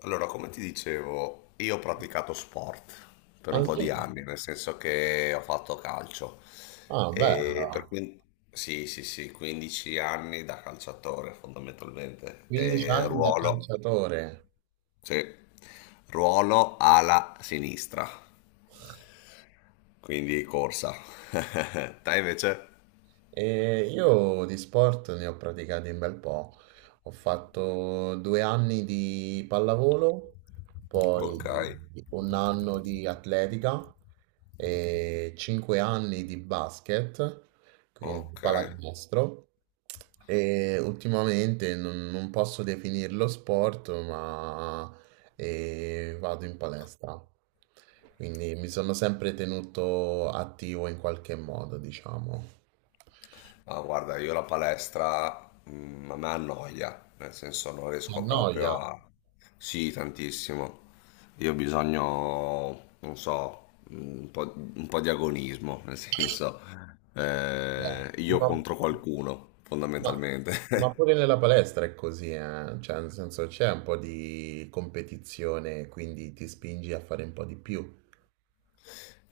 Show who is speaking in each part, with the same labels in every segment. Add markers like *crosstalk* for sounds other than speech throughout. Speaker 1: Allora, come ti dicevo, io ho praticato sport per un po'
Speaker 2: Anche.
Speaker 1: di anni, nel senso che ho fatto calcio.
Speaker 2: Ah, beh,
Speaker 1: E per quin- sì, sì, sì, 15 anni da calciatore fondamentalmente.
Speaker 2: 15
Speaker 1: E
Speaker 2: anni da
Speaker 1: ruolo,
Speaker 2: calciatore.
Speaker 1: sì, ruolo ala sinistra, quindi corsa. *laughs* Te invece?
Speaker 2: E io di sport ne ho praticati un bel po'. Ho fatto 2 anni di pallavolo,
Speaker 1: Ok,
Speaker 2: poi un anno di atletica e 5 anni di basket, quindi
Speaker 1: ok.
Speaker 2: pallacanestro. E ultimamente non posso definirlo sport, ma vado in palestra. Quindi mi sono sempre tenuto attivo in qualche modo, diciamo.
Speaker 1: Ah, guarda, io la palestra a me annoia, nel senso non
Speaker 2: Ti
Speaker 1: riesco
Speaker 2: annoia.
Speaker 1: proprio a... Sì, tantissimo. Io ho bisogno, non so, un po' di agonismo, nel senso
Speaker 2: Eh,
Speaker 1: io
Speaker 2: ma-
Speaker 1: contro qualcuno,
Speaker 2: No,
Speaker 1: fondamentalmente.
Speaker 2: ma
Speaker 1: *laughs*
Speaker 2: pure nella palestra è così, eh. Cioè, nel senso c'è un po' di competizione, quindi ti spingi a fare un po' di più.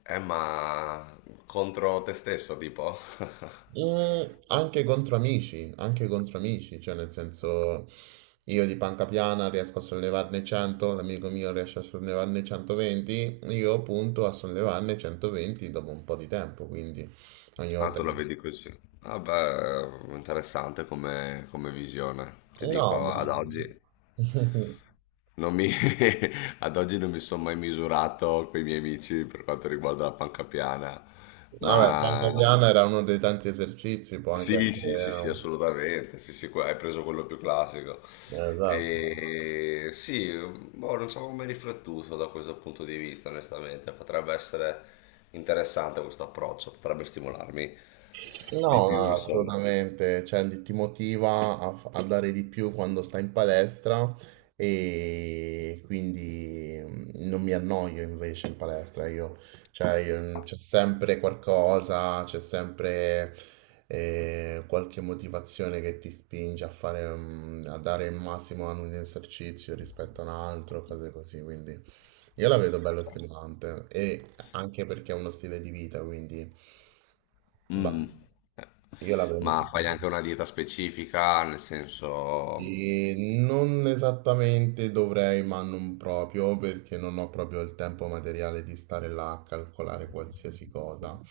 Speaker 1: Ma contro te stesso, tipo? *laughs*
Speaker 2: Mm, Anche contro amici, anche contro amici, cioè nel senso io di panca piana riesco a sollevarne 100, l'amico mio riesce a sollevarne 120, io punto a sollevarne 120 dopo un po' di tempo, quindi ogni
Speaker 1: Ah,
Speaker 2: volta
Speaker 1: tu la
Speaker 2: che.
Speaker 1: vedi così. Vabbè, interessante come visione. Ti
Speaker 2: No,
Speaker 1: dico,
Speaker 2: ma.
Speaker 1: ad oggi
Speaker 2: *laughs*
Speaker 1: non mi, *laughs* ad oggi non mi sono mai misurato con i miei amici per quanto riguarda la panca piana,
Speaker 2: Vabbè, panca
Speaker 1: ma
Speaker 2: piana era uno dei tanti esercizi, può anche
Speaker 1: sì, sì, sì, sì,
Speaker 2: essere.
Speaker 1: assolutamente. Sì, sì, hai preso quello più classico.
Speaker 2: Esatto.
Speaker 1: E sì, boh, non so come riflettuto da questo punto di vista, onestamente. Potrebbe essere interessante questo approccio, potrebbe stimolarmi di
Speaker 2: No,
Speaker 1: più,
Speaker 2: no,
Speaker 1: insomma.
Speaker 2: assolutamente, cioè, ti motiva a, a dare di più quando stai in palestra e quindi non mi annoio invece in palestra, io, cioè, c'è sempre qualcosa, c'è sempre qualche motivazione che ti spinge a fare, a dare il massimo ad un esercizio rispetto a un altro, cose così, quindi. Io la vedo bella stimolante e anche perché è uno stile di vita, quindi bah,
Speaker 1: Mm. Eh.
Speaker 2: io la prendo per
Speaker 1: Ma fai
Speaker 2: così.
Speaker 1: anche una dieta specifica, nel senso...
Speaker 2: E non esattamente dovrei, ma non proprio, perché non ho proprio il tempo materiale di stare là a calcolare qualsiasi cosa.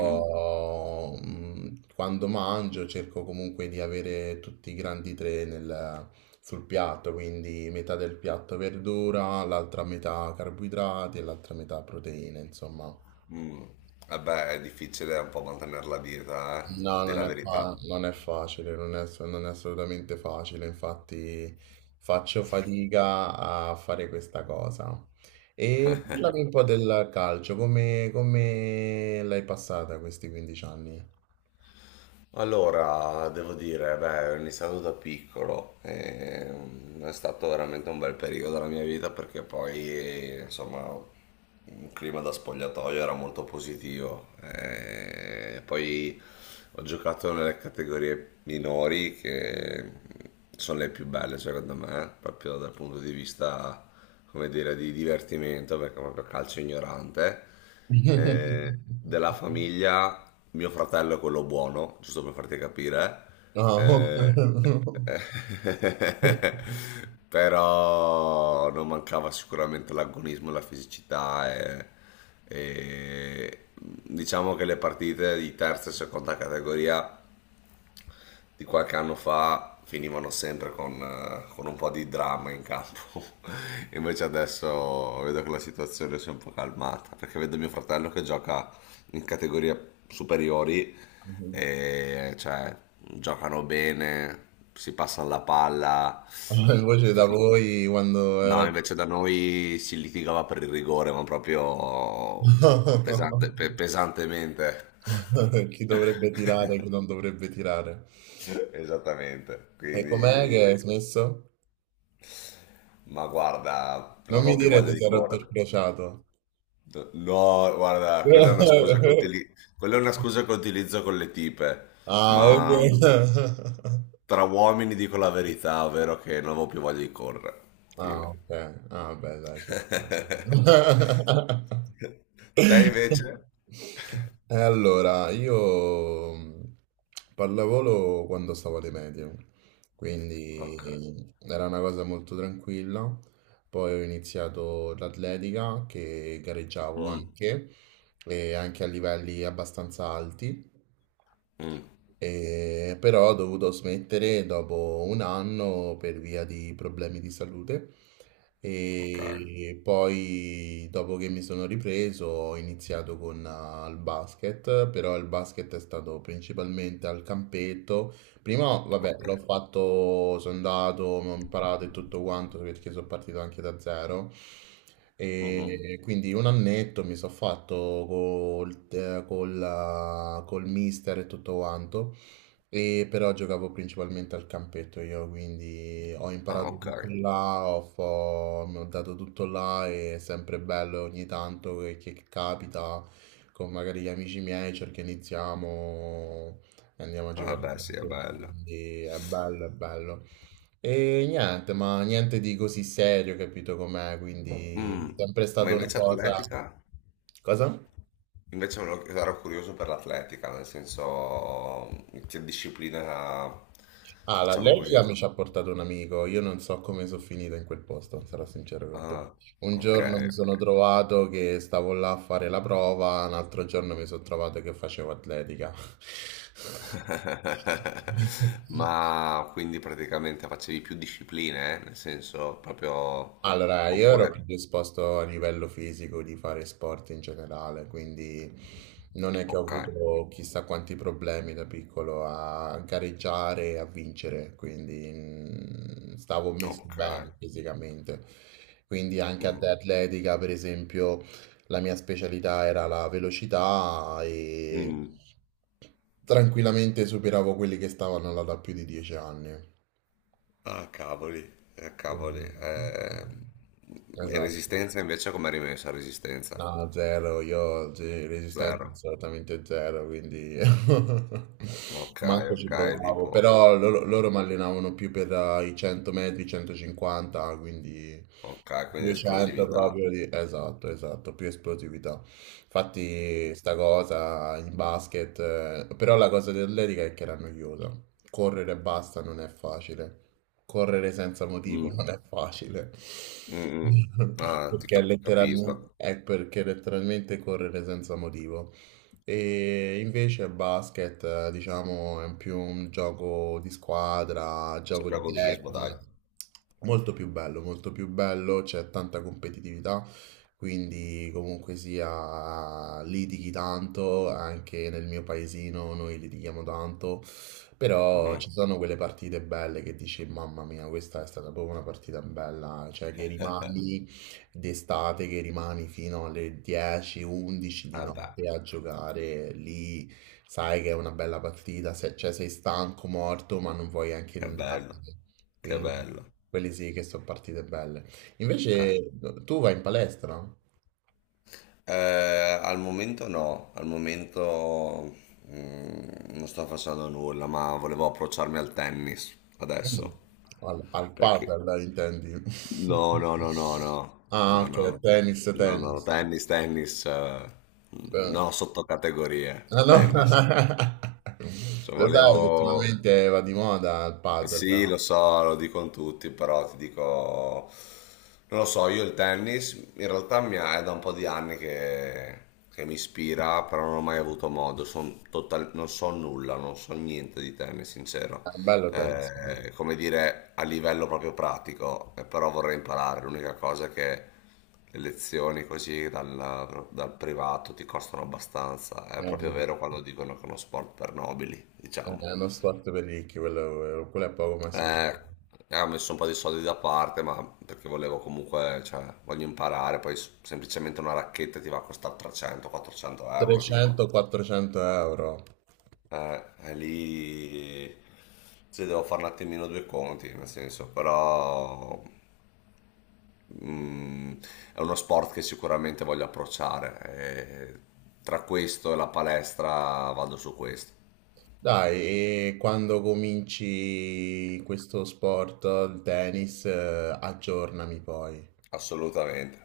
Speaker 1: Mm.
Speaker 2: quando mangio cerco comunque di avere tutti i grandi tre sul piatto, quindi metà del piatto verdura, l'altra metà carboidrati e l'altra metà proteine, insomma.
Speaker 1: Mm. Eh beh, è difficile un po' mantenere la dieta,
Speaker 2: No,
Speaker 1: della verità.
Speaker 2: non è facile, non è assolutamente facile, infatti faccio fatica a fare questa cosa. E parlami un po' del calcio, come l'hai passata questi 15 anni?
Speaker 1: Allora, devo dire, beh, ho iniziato da piccolo, e, è stato veramente un bel periodo della mia vita perché poi, insomma, un clima da spogliatoio era molto positivo. E poi ho giocato nelle categorie minori che sono le più belle secondo me, proprio dal punto di vista, come dire, di divertimento, perché è proprio calcio ignorante. Della
Speaker 2: *laughs*
Speaker 1: famiglia mio fratello è quello buono, giusto per farti capire.
Speaker 2: No.
Speaker 1: Eh,
Speaker 2: *laughs*
Speaker 1: eh, *laughs* però non mancava sicuramente l'agonismo, la fisicità e diciamo che le partite di terza e seconda categoria di qualche anno fa finivano sempre con un po' di dramma in campo. *laughs* Invece adesso vedo che la situazione si è un po' calmata, perché vedo mio fratello che gioca in categorie superiori e cioè giocano bene, si passa la palla.
Speaker 2: Invece da voi quando
Speaker 1: No,
Speaker 2: era. *laughs*
Speaker 1: invece da noi si litigava per il rigore, ma proprio pesantemente.
Speaker 2: Chi dovrebbe tirare, chi
Speaker 1: *laughs*
Speaker 2: non dovrebbe tirare.
Speaker 1: *laughs* Esattamente,
Speaker 2: E com'è
Speaker 1: quindi,
Speaker 2: che hai smesso?
Speaker 1: ma guarda, non
Speaker 2: Non mi
Speaker 1: avevo più
Speaker 2: dire che
Speaker 1: voglia
Speaker 2: ti
Speaker 1: di
Speaker 2: sei rotto il
Speaker 1: correre.
Speaker 2: crociato.
Speaker 1: No, guarda,
Speaker 2: *laughs*
Speaker 1: quella è una scusa che utilizzo con le tipe,
Speaker 2: Ah, ok.
Speaker 1: ma
Speaker 2: *laughs*
Speaker 1: tra uomini dico la verità, ovvero che non avevo più voglia di correre.
Speaker 2: Ah,
Speaker 1: Fine.
Speaker 2: ok. Ah, beh, dai, ci sta. *laughs*
Speaker 1: *laughs* Te invece?
Speaker 2: Eh, Allora, io pallavolo quando stavo alle medie,
Speaker 1: Ok.
Speaker 2: quindi era una cosa molto tranquilla. Poi ho iniziato l'atletica che gareggiavo
Speaker 1: Mm,
Speaker 2: anche, e anche a livelli abbastanza alti.
Speaker 1: mm,
Speaker 2: Però ho dovuto smettere dopo un anno per via di problemi di salute.
Speaker 1: ok,
Speaker 2: E poi, dopo che mi sono ripreso, ho iniziato con il basket, però il basket è stato principalmente al campetto. Prima, vabbè,
Speaker 1: ok.
Speaker 2: l'ho fatto, sono andato, ho imparato e tutto quanto perché sono partito anche da zero.
Speaker 1: Mhm.
Speaker 2: E quindi un annetto mi sono fatto col mister e tutto quanto. E però giocavo principalmente al campetto io, quindi ho
Speaker 1: Ah,
Speaker 2: imparato
Speaker 1: ok.
Speaker 2: tutto là, mi ho dato tutto là e è sempre bello ogni tanto che capita con magari gli amici miei, cerchiamo iniziamo. Andiamo a
Speaker 1: Ah,
Speaker 2: giocare a
Speaker 1: beh, sì, è
Speaker 2: calcio.
Speaker 1: bello.
Speaker 2: Quindi è bello, è bello. E niente, ma niente di così serio, capito com'è? Quindi è
Speaker 1: Mm,
Speaker 2: sempre
Speaker 1: ma
Speaker 2: stata una
Speaker 1: invece
Speaker 2: cosa.
Speaker 1: atletica?
Speaker 2: Cosa?
Speaker 1: Invece ero curioso per l'atletica, nel senso che disciplina,
Speaker 2: Ah,
Speaker 1: diciamo così.
Speaker 2: l'allergica mi ci ha portato un amico. Io non so come sono finito in quel posto, sarò sincero con te.
Speaker 1: Ah,
Speaker 2: Un
Speaker 1: ok,
Speaker 2: giorno mi
Speaker 1: ok.
Speaker 2: sono trovato che stavo là a fare la prova, un altro giorno mi sono trovato che facevo atletica.
Speaker 1: *laughs*
Speaker 2: *laughs*
Speaker 1: Ma quindi praticamente facevi più discipline, eh? Nel senso proprio...
Speaker 2: Allora, io ero
Speaker 1: Oppure...
Speaker 2: predisposto a livello fisico di fare sport in generale, quindi non è che ho
Speaker 1: Ok,
Speaker 2: avuto chissà quanti problemi da piccolo a gareggiare e a vincere, quindi stavo messo
Speaker 1: ok.
Speaker 2: bene fisicamente. Quindi anche ad
Speaker 1: Mm,
Speaker 2: atletica, per esempio, la mia specialità era la velocità e
Speaker 1: mm.
Speaker 2: tranquillamente superavo quelli che stavano là da più di 10 anni.
Speaker 1: Ah, cavoli, ah, cavoli.
Speaker 2: Quindi-
Speaker 1: E
Speaker 2: Esatto.
Speaker 1: resistenza invece come rimessa? Resistenza?
Speaker 2: No, zero, io sì, resistenza
Speaker 1: Zero.
Speaker 2: assolutamente zero, quindi *laughs*
Speaker 1: Ok,
Speaker 2: manco ci
Speaker 1: ok,
Speaker 2: provavo,
Speaker 1: tipo,
Speaker 2: però loro mi allenavano più per i 100 metri, 150, quindi.
Speaker 1: ok, quindi
Speaker 2: 200
Speaker 1: esplosività.
Speaker 2: proprio di. Esatto, esatto, più esplosività. Infatti sta cosa in basket, però la cosa dell'atletica è che era noiosa. Correre e basta non è facile. Correre senza motivo *laughs* non
Speaker 1: Mm,
Speaker 2: è facile.
Speaker 1: mm, mm.
Speaker 2: *laughs*
Speaker 1: Ah, ti
Speaker 2: Perché
Speaker 1: capisco.
Speaker 2: letteralmente, è perché letteralmente correre senza motivo. E invece il basket, diciamo, è più un gioco di squadra,
Speaker 1: C'è
Speaker 2: gioco
Speaker 1: più
Speaker 2: di
Speaker 1: agonismo, dai.
Speaker 2: tecnica, molto più bello, c'è tanta competitività, quindi comunque sia litighi tanto, anche nel mio paesino noi litighiamo tanto, però
Speaker 1: Mm.
Speaker 2: ci sono quelle partite belle che dici, mamma mia, questa è stata proprio una partita bella, cioè che
Speaker 1: *laughs*
Speaker 2: rimani d'estate che rimani fino alle 10, 11 di
Speaker 1: Ah, dai,
Speaker 2: notte a giocare lì, sai che è una bella partita, cioè sei stanco, morto, ma non vuoi anche
Speaker 1: che bello,
Speaker 2: andartene.
Speaker 1: che
Speaker 2: Quindi,
Speaker 1: bello.
Speaker 2: quelle sì che sono partite belle.
Speaker 1: Eh,
Speaker 2: Invece tu vai in palestra?
Speaker 1: al momento no, al momento non sto facendo nulla, ma volevo approcciarmi al tennis
Speaker 2: Mm.
Speaker 1: adesso.
Speaker 2: Al
Speaker 1: Perché?
Speaker 2: padel, intendi? *laughs*
Speaker 1: No, no, no, no, no,
Speaker 2: Ah,
Speaker 1: no,
Speaker 2: ok,
Speaker 1: no,
Speaker 2: tennis,
Speaker 1: no, no,
Speaker 2: tennis, sì.
Speaker 1: tennis, tennis,
Speaker 2: Beh,
Speaker 1: no, sottocategorie,
Speaker 2: allora,
Speaker 1: tennis.
Speaker 2: *laughs*
Speaker 1: Cioè,
Speaker 2: lo sai che
Speaker 1: volevo...
Speaker 2: ultimamente va di moda il padel,
Speaker 1: Sì, lo so, lo dicono tutti, però ti dico... Non lo so, io il tennis in realtà è da un po' di anni che, mi ispira, però non ho mai avuto modo, non so nulla, non so niente di tennis, sincero.
Speaker 2: è un bello tennis, no?
Speaker 1: Come dire, a livello proprio pratico, però vorrei imparare. L'unica cosa è che le lezioni così dal privato ti costano abbastanza. È
Speaker 2: È,
Speaker 1: proprio
Speaker 2: un-
Speaker 1: vero quando dicono che è uno sport per nobili,
Speaker 2: è
Speaker 1: diciamo.
Speaker 2: uno sport per ricchi, quello è poco ma sì.
Speaker 1: Eh, ho messo un po' di soldi da parte, ma perché volevo comunque, cioè, voglio imparare, poi semplicemente una racchetta ti va a costare 300-400 euro, tipo.
Speaker 2: 300-400 euro.
Speaker 1: E lì, cioè, devo fare un attimino due conti, nel senso, però mm, è uno sport che sicuramente voglio approcciare. E tra questo e la palestra vado su questo,
Speaker 2: Dai, e quando cominci questo sport, il tennis, aggiornami poi.
Speaker 1: assolutamente.